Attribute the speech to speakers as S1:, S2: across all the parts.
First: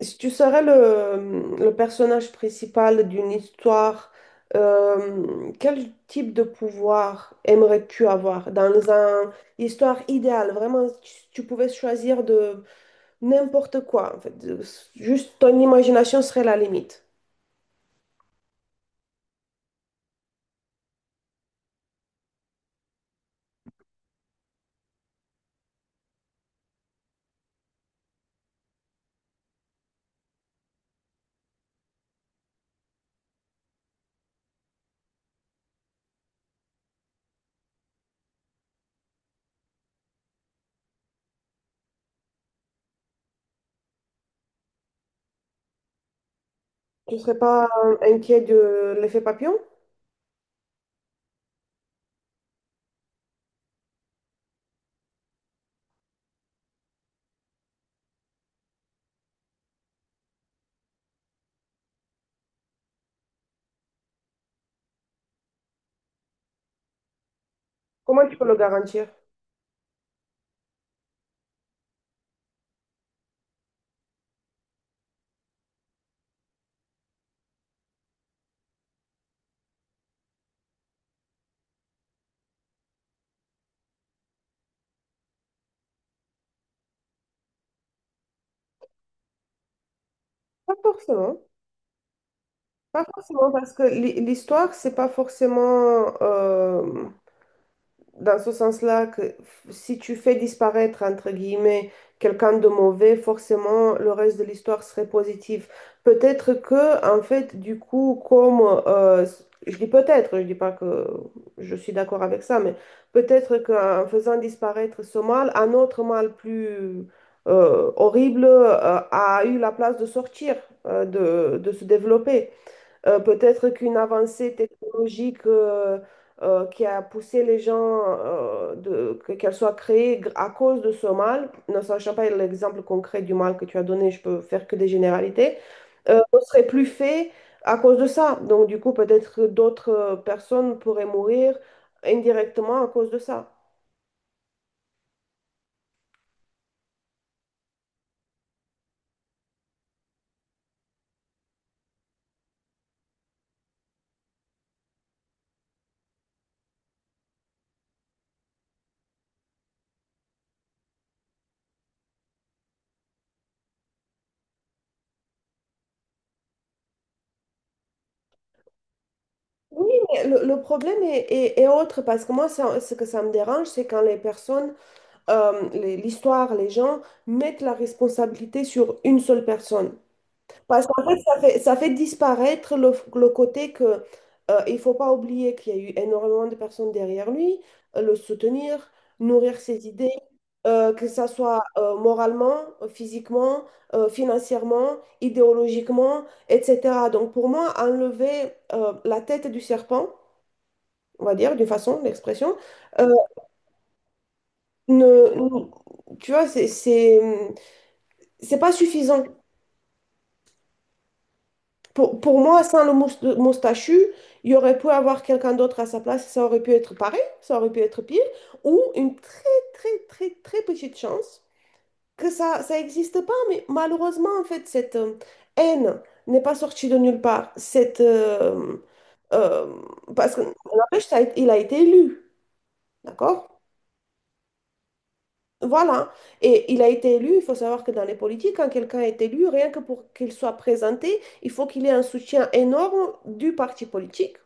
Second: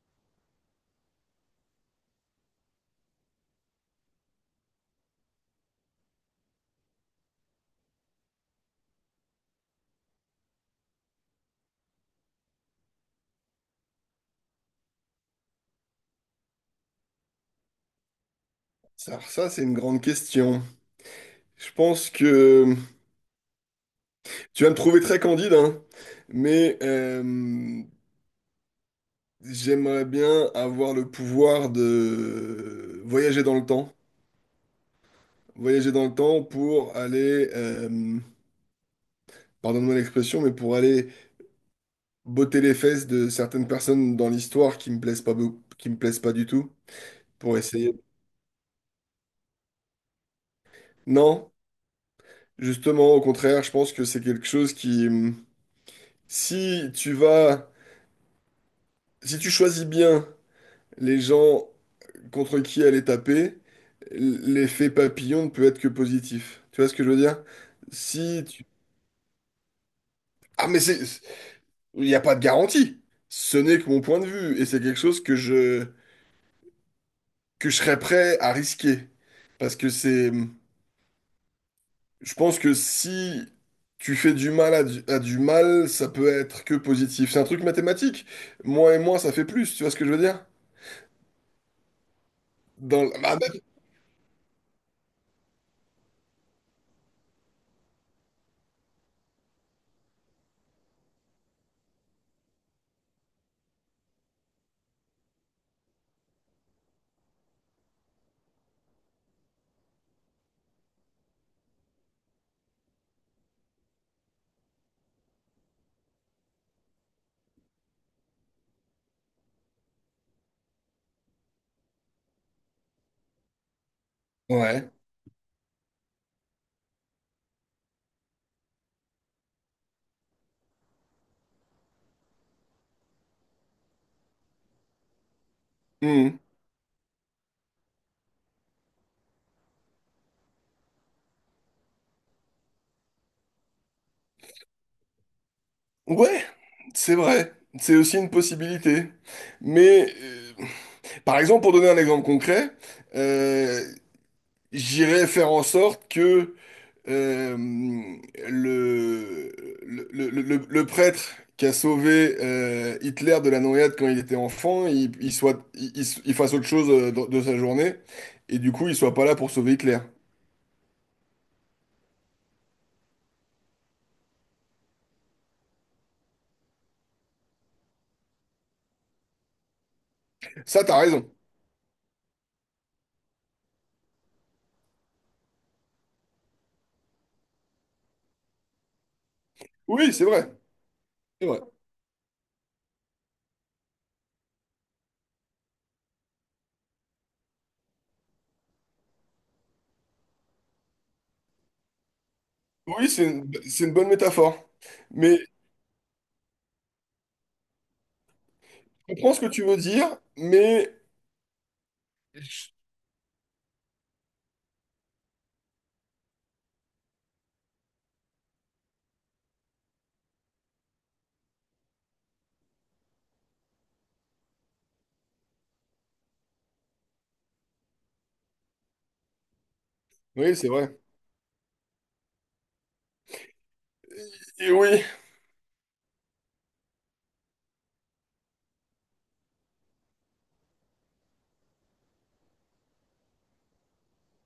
S1: Si tu serais le personnage principal d'une histoire, quel type de pouvoir aimerais-tu avoir dans une histoire idéale? Vraiment, si tu pouvais choisir de n'importe quoi, en fait, juste ton imagination serait la limite.
S2: Alors ça, c'est une grande question. Je pense que tu vas me trouver très candide, hein, mais j'aimerais bien avoir le pouvoir de voyager dans le temps. Voyager dans le temps pour aller, pardonne-moi l'expression, mais pour aller botter les fesses de certaines personnes dans l'histoire qui me plaisent pas, qui me plaisent pas du tout,
S1: Tu ne serais
S2: pour
S1: pas
S2: essayer.
S1: inquiet de l'effet papillon?
S2: Non, justement, au contraire, je pense que c'est quelque chose qui, si tu vas, si tu choisis bien les gens contre qui elle est tapée, l'effet papillon ne peut être que positif. Tu vois ce que je veux dire?
S1: Comment tu
S2: Si
S1: peux le
S2: tu...
S1: garantir?
S2: Ah, mais c'est... Il n'y a pas de garantie. Ce n'est que mon point de vue. Et c'est quelque chose que je serais prêt à risquer. Parce que c'est... Je pense que si tu fais du mal à à du mal, ça peut être que positif. C'est un truc mathématique. Moins et moins, ça fait plus. Tu vois ce que je veux dire?
S1: Pas forcément. Pas
S2: Dans... Ah, bah,
S1: forcément, parce que l'histoire, c'est pas forcément dans ce sens-là que si tu fais disparaître, entre guillemets, quelqu'un de mauvais, forcément, le reste de l'histoire serait positif. Peut-être que, en fait, du coup, comme, euh, je dis peut-être, je dis pas que je suis d'accord avec ça, mais peut-être qu'en faisant disparaître ce mal, un autre mal plus horrible a eu la place de sortir, de se développer. Peut-être qu'une avancée
S2: ouais.
S1: technologique qui a poussé les gens qu'elle soit créée à cause de ce mal, ne sachant pas l'exemple concret du mal que tu as donné, je peux faire que des généralités, ne serait plus fait à cause de ça. Donc du coup, peut-être que d'autres personnes pourraient mourir indirectement à cause de ça.
S2: Ouais, c'est vrai, c'est aussi une possibilité. Mais par exemple, pour donner un exemple concret, euh, j'irais faire en sorte que euh, le, le prêtre qui a sauvé Hitler de la noyade quand il était enfant, il soit, il fasse autre chose de sa journée, et du coup, il soit pas là pour sauver
S1: Oui,
S2: Hitler.
S1: mais le problème est autre parce que moi, ce que ça me dérange, c'est quand les personnes l'histoire, les gens mettent la responsabilité sur une seule personne.
S2: Ça,
S1: Parce
S2: t'as
S1: qu'en fait,
S2: raison.
S1: ça fait disparaître le côté que il faut pas oublier qu'il y a eu énormément de personnes derrière lui, le soutenir, nourrir ses idées,
S2: Oui, c'est vrai.
S1: que ça
S2: C'est vrai.
S1: soit moralement, physiquement, financièrement, idéologiquement, etc. Donc pour moi, enlever la tête du serpent, on va dire, d'une façon, l'expression, euh,
S2: Oui, c'est une bonne métaphore.
S1: ne,
S2: Mais
S1: ne- tu vois, c'est pas
S2: je
S1: suffisant.
S2: comprends ce que tu veux dire, mais...
S1: Pour moi, sans le moustachu, il y aurait pu avoir quelqu'un d'autre à sa place, ça aurait pu être pareil, ça aurait pu être pire, ou une très, très, très, très petite chance que ça n'existe pas, mais malheureusement, en fait, cette haine n'est pas sortie de nulle part. Cette, euh, parce que
S2: Oui, c'est vrai.
S1: n'empêche, il a été élu, d'accord?
S2: Et oui,
S1: Voilà. Et il a été élu. Il faut savoir que dans les politiques, quand quelqu'un est élu, rien que pour qu'il soit présenté, il faut qu'il ait un soutien énorme du parti politique.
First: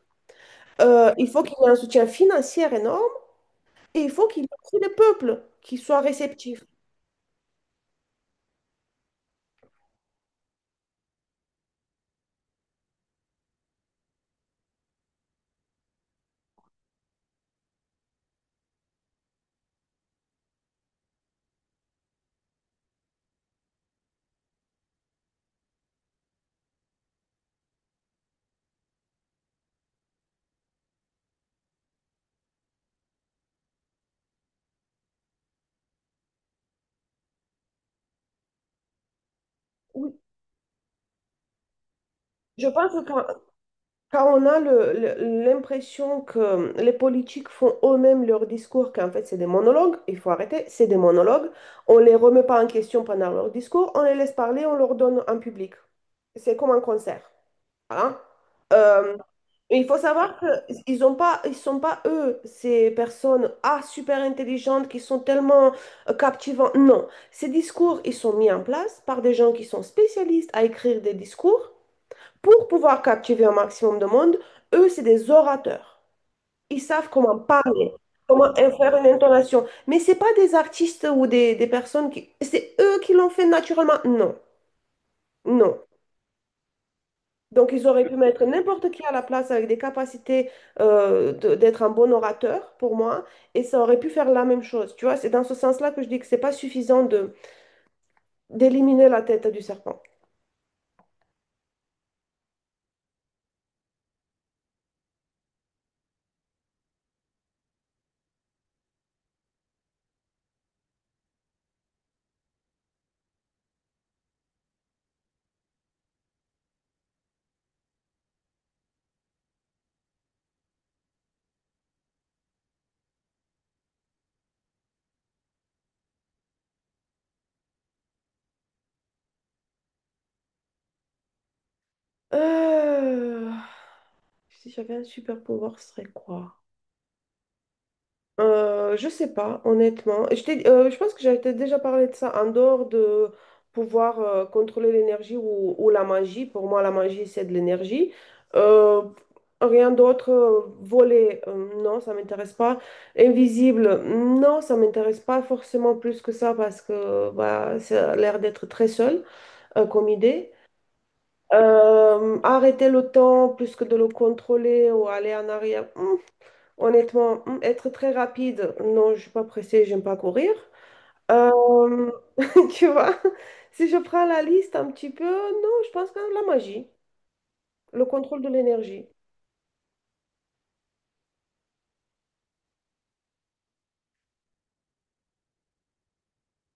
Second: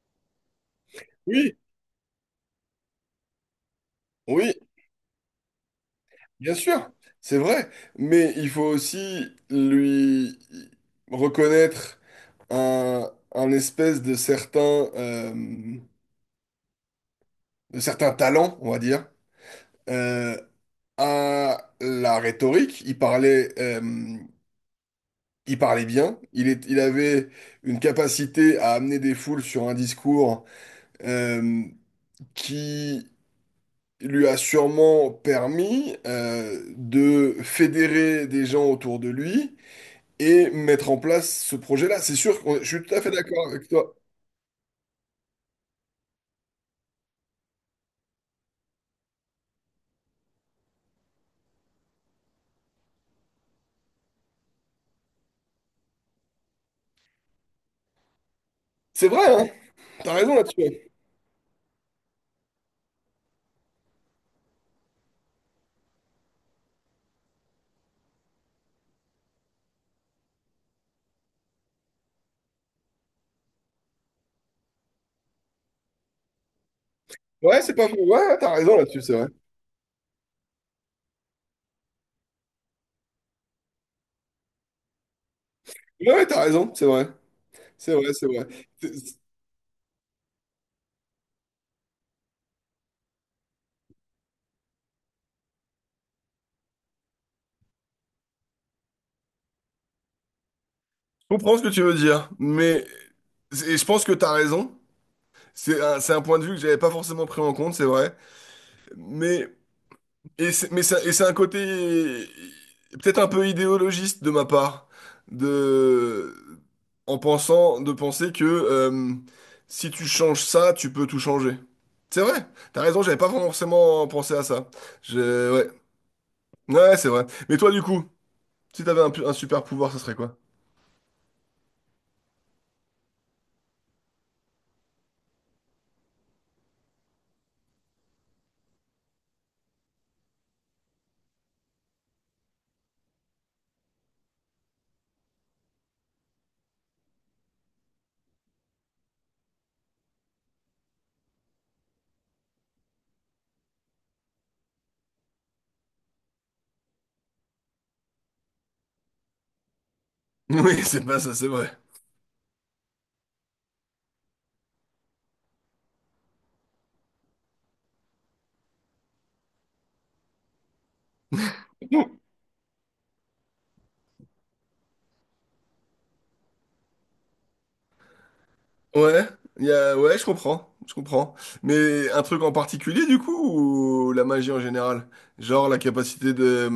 S1: Il faut qu'il
S2: oui,
S1: ait un soutien financier énorme et il faut qu'il y ait
S2: oui,
S1: aussi le peuple qui soit
S2: bien
S1: réceptif.
S2: sûr, c'est vrai. Mais il faut aussi lui reconnaître un espèce de euh, de certain talent, on va dire, euh, à la rhétorique. Il parlait, il parlait bien. Il avait une capacité à amener des foules sur un discours euh, qui lui a sûrement permis de fédérer des gens autour de lui
S1: Oui.
S2: et mettre en place ce projet-là. C'est sûr que
S1: Je
S2: je suis
S1: pense
S2: tout
S1: que
S2: à fait
S1: quand,
S2: d'accord avec toi.
S1: quand on a l'impression que les politiques font eux-mêmes leur discours, qu'en fait c'est des monologues, il faut arrêter, c'est des monologues. On ne les remet pas en question pendant leur discours, on les laisse parler, on leur donne en public. C'est comme un concert. Hein?
S2: C'est
S1: Euh,
S2: vrai, hein?
S1: il faut
S2: T'as raison
S1: savoir
S2: là-dessus.
S1: qu'ils ont pas, ils sont pas eux, ces personnes ah, super intelligentes qui sont tellement captivantes. Non, ces discours, ils sont mis en place par des gens qui sont spécialistes à écrire des discours pour pouvoir captiver un maximum de monde. Eux, c'est des orateurs. Ils savent comment
S2: Ouais, c'est pas
S1: parler,
S2: faux. Ouais, ouais, t'as
S1: comment
S2: raison
S1: faire
S2: là-dessus,
S1: une
S2: c'est vrai.
S1: intonation. Mais c'est pas des artistes ou des personnes qui... C'est eux qui l'ont fait naturellement. Non, non.
S2: Ouais, ouais, t'as raison, c'est vrai.
S1: Donc, ils
S2: C'est
S1: auraient
S2: vrai,
S1: pu
S2: c'est
S1: mettre
S2: vrai.
S1: n'importe
S2: C'est-
S1: qui à
S2: c'est-
S1: la place avec des capacités d'être un bon orateur, pour moi, et ça aurait pu faire la même chose. Tu vois, c'est dans ce sens-là que je dis que c'est pas suffisant de d'éliminer la tête du serpent.
S2: Je comprends ce que tu veux dire, mais et je pense que t'as raison. C'est un point de vue que j'avais pas forcément pris en compte, c'est vrai. Mais et c'est, mais ça, et c'est un côté peut-être un peu idéologiste de ma part, de, en pensant, de penser que si tu changes ça, tu peux tout changer. C'est vrai, t'as raison, j'avais pas forcément pensé à ça. Je, ouais, ouais, c'est vrai. Mais toi, du coup, si t'avais un, un super pouvoir, ça serait quoi?
S1: Euh, Si j'avais un super pouvoir, ce serait quoi? Je sais pas, honnêtement. Je pense que j'avais déjà parlé de ça en dehors de pouvoir contrôler l'énergie ou la magie. Pour moi, la magie, c'est de l'énergie. Euh, Rien d'autre. Voler, non, ça m'intéresse pas. Invisible, non, ça m'intéresse pas forcément plus que ça parce que bah, ça a l'air d'être très seul comme idée.
S2: Oui, c'est pas ça, c'est vrai.
S1: Arrêter le temps plus que de le contrôler ou aller en arrière. Honnêtement, être très rapide, non, je suis pas pressée, j'aime pas courir. Euh, Tu vois, si je prends la liste un petit peu, non, je pense que la magie, le contrôle de l'énergie,
S2: Ouais, y a, ouais, je comprends, je comprends. Mais un truc en particulier, du coup, ou la magie en général? Genre la capacité de,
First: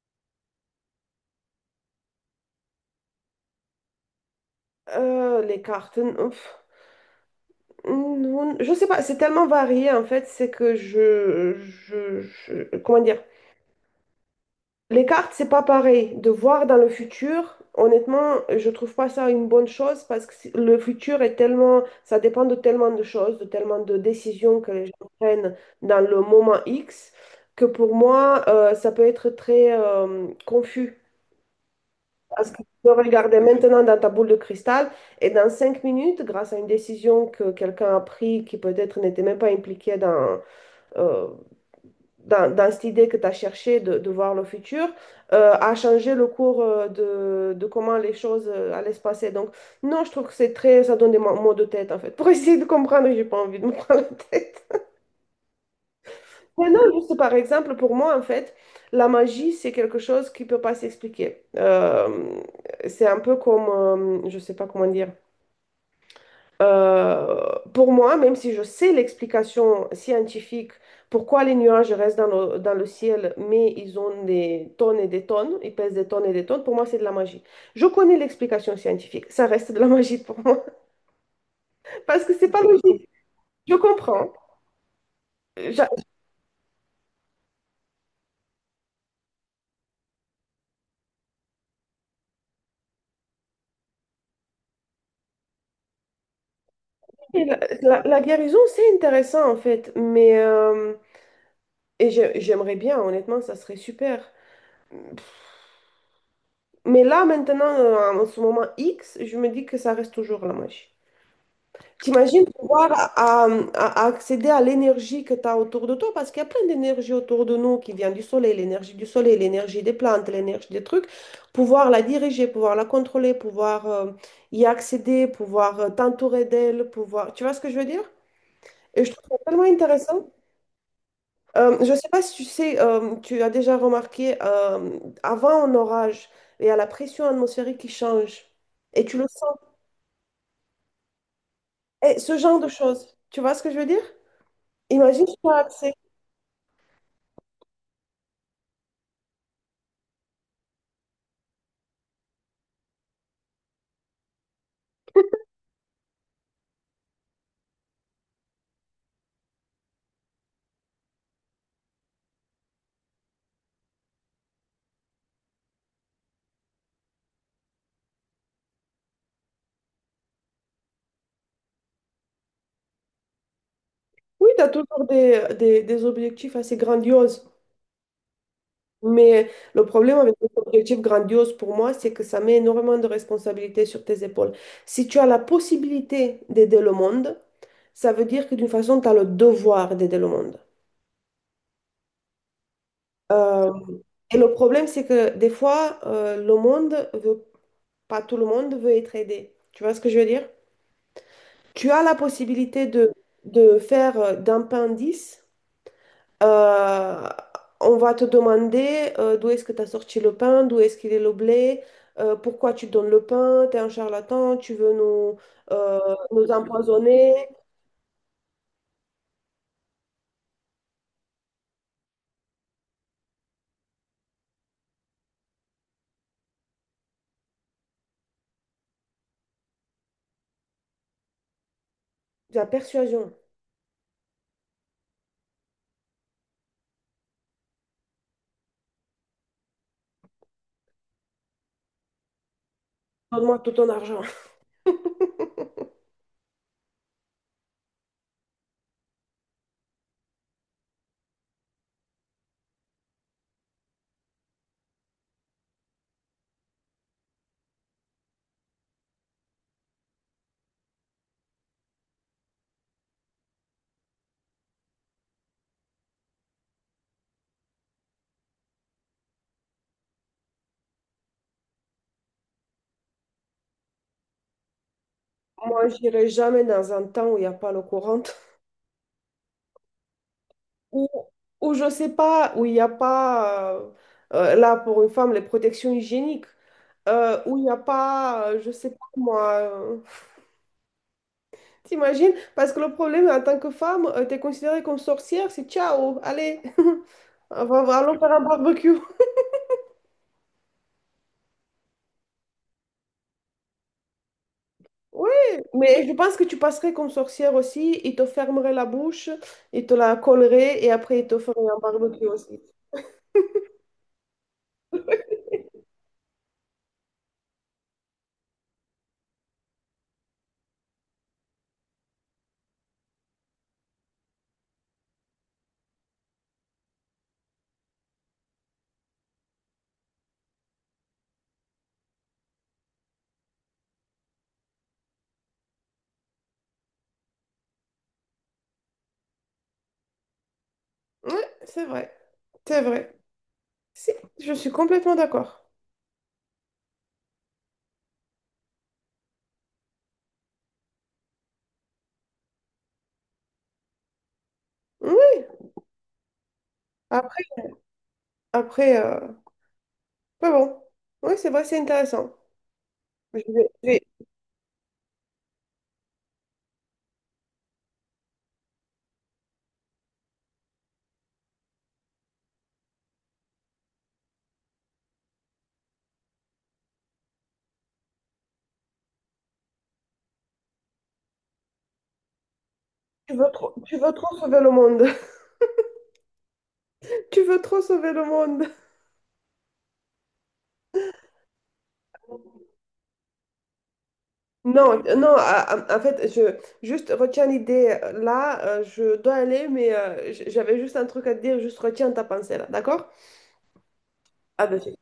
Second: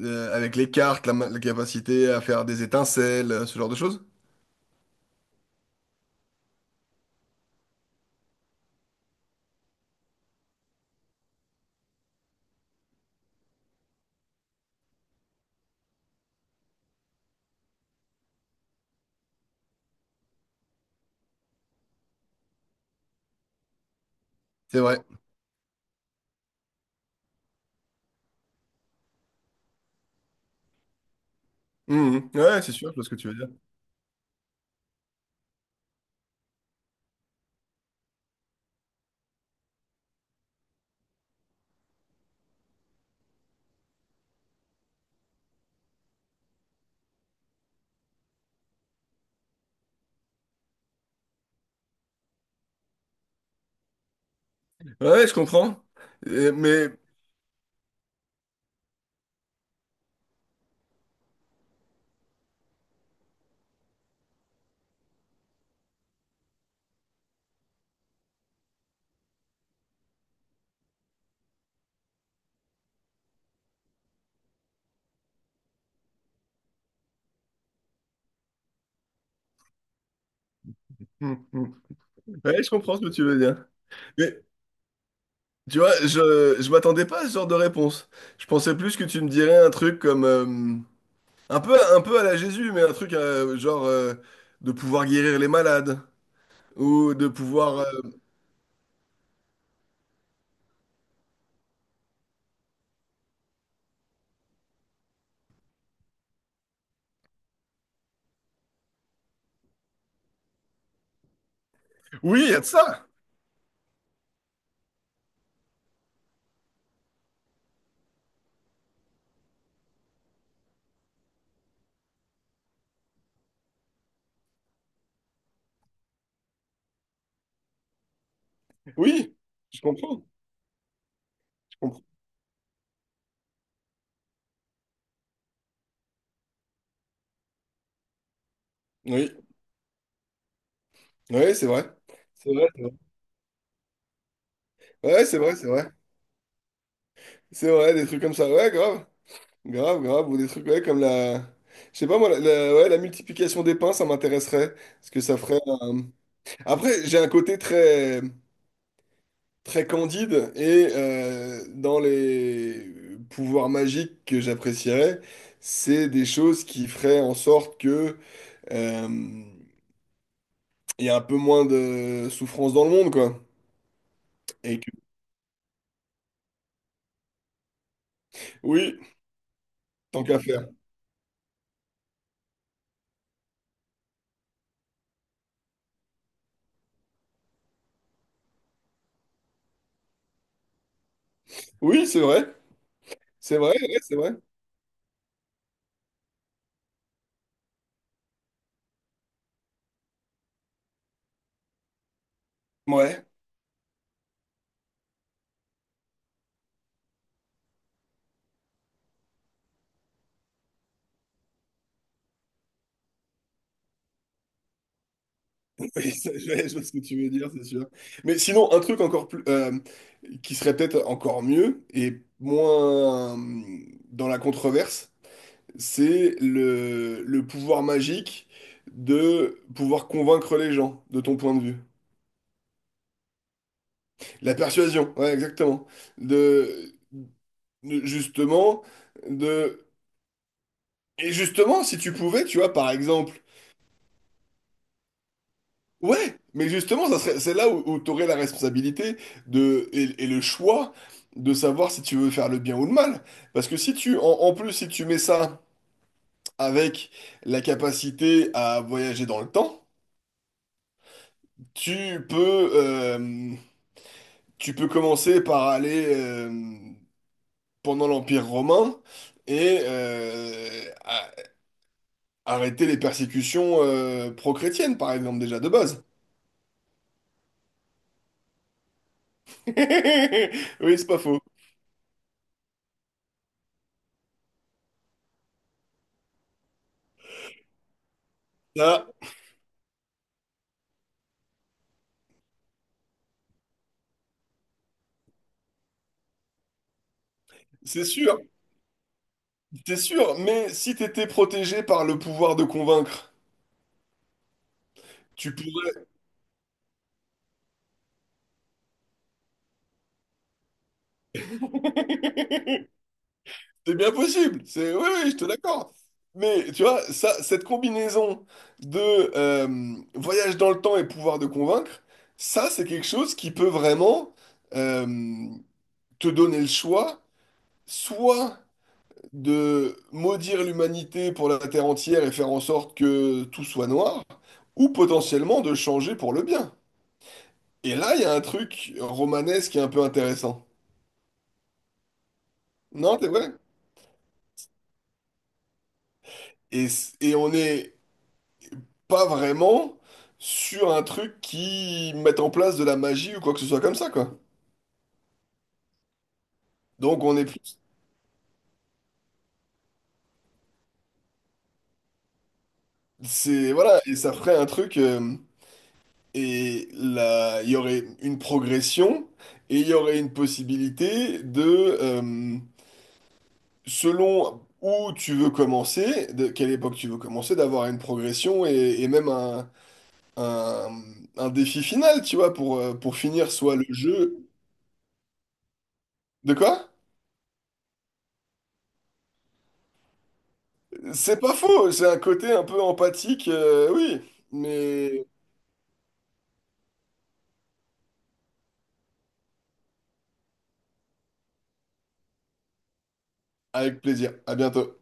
S2: Avec les cartes, la capacité à faire des étincelles, ce genre de choses.
S1: les cartes, je sais pas, c'est tellement varié en fait, c'est que comment dire, les cartes, c'est pas pareil. De voir dans le futur, honnêtement, je trouve pas ça une bonne chose parce que le futur est tellement, ça dépend de tellement de choses, de tellement de décisions que
S2: C'est
S1: les
S2: vrai.
S1: gens prennent dans le moment X, que pour moi, ça peut être très confus.
S2: Mhm.
S1: Parce que
S2: Ouais,
S1: tu
S2: c'est sûr,
S1: peux
S2: je vois ce que tu veux
S1: regarder
S2: dire.
S1: maintenant dans ta boule de cristal et dans 5 minutes, grâce à une décision que quelqu'un a prise qui peut-être n'était même pas impliqué euh, dans cette idée que tu as cherché de voir le futur, a changé le cours de comment les choses allaient se passer. Donc, non, je trouve que c'est très, ça donne des maux de tête, en fait. Pour essayer de comprendre, j'ai pas envie de me prendre la tête.
S2: Ouais, je comprends. Euh,
S1: Mais non,
S2: mais...
S1: juste par exemple, pour moi, en fait, la magie, c'est quelque chose qui peut pas s'expliquer. C'est un peu comme, je sais pas comment dire. Euh, pour moi, même si je sais l'explication scientifique pourquoi les nuages restent dans le ciel, mais ils ont des tonnes et des tonnes, ils pèsent des tonnes et des tonnes, pour moi, c'est de la magie. Je connais l'explication scientifique, ça reste de la magie pour moi,
S2: Mhm.
S1: parce que c'est pas
S2: Ouais, je comprends ce
S1: logique.
S2: que tu veux dire.
S1: Je comprends.
S2: Mais tu
S1: J'a-
S2: vois, je m'attendais pas à ce genre de réponse. Je pensais plus que tu me dirais un truc comme... un peu à la Jésus, mais un truc genre de pouvoir guérir les malades. Ou de pouvoir...
S1: La guérison, c'est intéressant en fait, mais j'aimerais bien, honnêtement, ça serait super. Mais là, maintenant, en ce moment X, je me dis que ça reste toujours la magie.
S2: Oui,
S1: T'imagines
S2: il y a de
S1: pouvoir
S2: ça.
S1: accéder à l'énergie que tu as autour de toi, parce qu'il y a plein d'énergie autour de nous qui vient du soleil, l'énergie des plantes, l'énergie des trucs, pouvoir la diriger, pouvoir la contrôler, pouvoir y accéder, pouvoir t'entourer d'elle, pouvoir... Tu vois ce que je veux dire? Et je trouve
S2: Oui,
S1: ça tellement
S2: je
S1: intéressant.
S2: comprends. Je
S1: Je ne
S2: comprends.
S1: sais pas si tu sais, tu as déjà remarqué, avant un orage, il y a la pression atmosphérique qui change, et tu le
S2: Oui,
S1: sens.
S2: oui, c'est vrai.
S1: Et ce
S2: C'est
S1: genre de
S2: vrai, c'est vrai.
S1: choses, tu vois ce que je veux dire?
S2: Ouais,
S1: Imagine si
S2: c'est
S1: tu as
S2: vrai, c'est vrai.
S1: accès.
S2: C'est vrai, des trucs comme ça. Ouais, grave. Grave, grave. Ou des trucs, ouais, comme la... Je sais pas, moi, ouais, la multiplication des pains, ça m'intéresserait. Parce que ça ferait un- Après, j'ai un côté très, très candide et dans les pouvoirs magiques que j'apprécierais, c'est des choses qui feraient en sorte que euh, il y a un peu moins de souffrance dans le monde, quoi.
S1: Oui, tu as
S2: Et que...
S1: toujours des objectifs assez grandioses.
S2: Oui,
S1: Mais le problème
S2: tant
S1: avec
S2: qu'à
S1: les
S2: faire.
S1: objectifs grandioses pour moi, c'est que ça met énormément de responsabilités sur tes épaules. Si tu as la possibilité d'aider le monde, ça veut dire que d'une façon, tu as le devoir d'aider le monde.
S2: Oui, c'est vrai. C'est
S1: Euh,
S2: vrai, ouais, c'est vrai.
S1: et le problème, c'est que des fois, le monde veut, pas tout le monde veut être aidé. Tu vois ce que je veux dire? Tu as la possibilité
S2: Ouais.
S1: de faire d'un pain 10. Euh, on va te demander d'où est-ce que tu as sorti le pain, d'où est-ce qu'il est le blé, pourquoi tu donnes le pain, tu es un charlatan, tu veux
S2: Oui,
S1: euh,
S2: ça,
S1: nous
S2: je vois ce que tu veux
S1: empoisonner.
S2: dire, c'est sûr. Mais sinon, un truc encore plus, qui serait peut-être encore mieux et moins dans la controverse, c'est le pouvoir magique de pouvoir convaincre les gens, de ton point de vue.
S1: De la persuasion.
S2: La persuasion, ouais, exactement. De, de- justement, de... Et justement, si tu pouvais, tu vois, par exemple,
S1: Donne-moi tout ton argent.
S2: ouais, mais justement, ça serait, c'est là où, tu aurais la responsabilité de, et le choix de savoir si tu veux faire le bien ou le mal. Parce que si tu, en, en plus, si tu mets ça avec la capacité à voyager dans le temps, tu peux, tu peux commencer par aller pendant l'Empire romain et arrêter les persécutions pro-chrétiennes, par exemple, déjà de
S1: Moi,
S2: base.
S1: j'irai jamais dans un temps où il n'y a pas l'eau courante,
S2: Oui, c'est
S1: ou
S2: pas faux.
S1: ou je sais pas, où il n'y a pas, là pour une femme, les protections hygiéniques, où il n'y a pas, je sais pas
S2: Ça,
S1: moi. T'imagines? Parce que le problème, en tant que femme, t'es considérée comme sorcière, c'est ciao, allez,
S2: c'est
S1: allons faire
S2: sûr.
S1: un barbecue.
S2: T'es sûr, mais si t'étais protégé par le pouvoir de convaincre,
S1: Oui,
S2: tu
S1: mais
S2: pourrais.
S1: je pense que tu passerais comme sorcière aussi, ils te fermeraient la bouche, ils te la colleraient et après ils te feraient un barbecue aussi.
S2: C'est bien possible. C'est oui, oui, je te l'accorde. Mais tu vois, ça, cette combinaison de voyage dans le temps et pouvoir de convaincre, ça, c'est quelque chose qui peut vraiment euh, te donner le choix, soit de maudire l'humanité pour la terre entière et faire en sorte que tout soit noir, ou potentiellement de changer pour le bien. Et là, il y a un truc romanesque qui est un peu intéressant.
S1: Oui, c'est vrai, c'est vrai.
S2: Non, c'est vrai.
S1: Si, je suis complètement d'accord.
S2: Et on n'est pas vraiment sur un truc qui mette en place de la magie ou quoi que ce soit comme ça, quoi.
S1: Oui,
S2: Donc on
S1: après,
S2: est plus...
S1: après mais bon, oui, c'est vrai, c'est intéressant. Je vais-
S2: C'est...
S1: je vais-
S2: Voilà, et ça ferait un truc... et là, il y aurait une progression et il y aurait une possibilité de... euh, selon où tu veux commencer, de quelle époque tu veux commencer, d'avoir une progression et même un, un défi final, tu vois, pour, pour
S1: Tu veux
S2: finir
S1: trop,
S2: soit le
S1: tu veux trop
S2: jeu...
S1: sauver le monde.
S2: De quoi?
S1: Tu veux trop sauver le monde.
S2: C'est pas faux, c'est un côté un peu empathique, oui,
S1: Non,
S2: mais
S1: non, en fait, je juste retiens l'idée là, je dois aller, mais j'avais juste un truc à te dire, juste retiens ta pensée là, d'accord?
S2: avec plaisir. À
S1: À de
S2: bientôt.
S1: suite.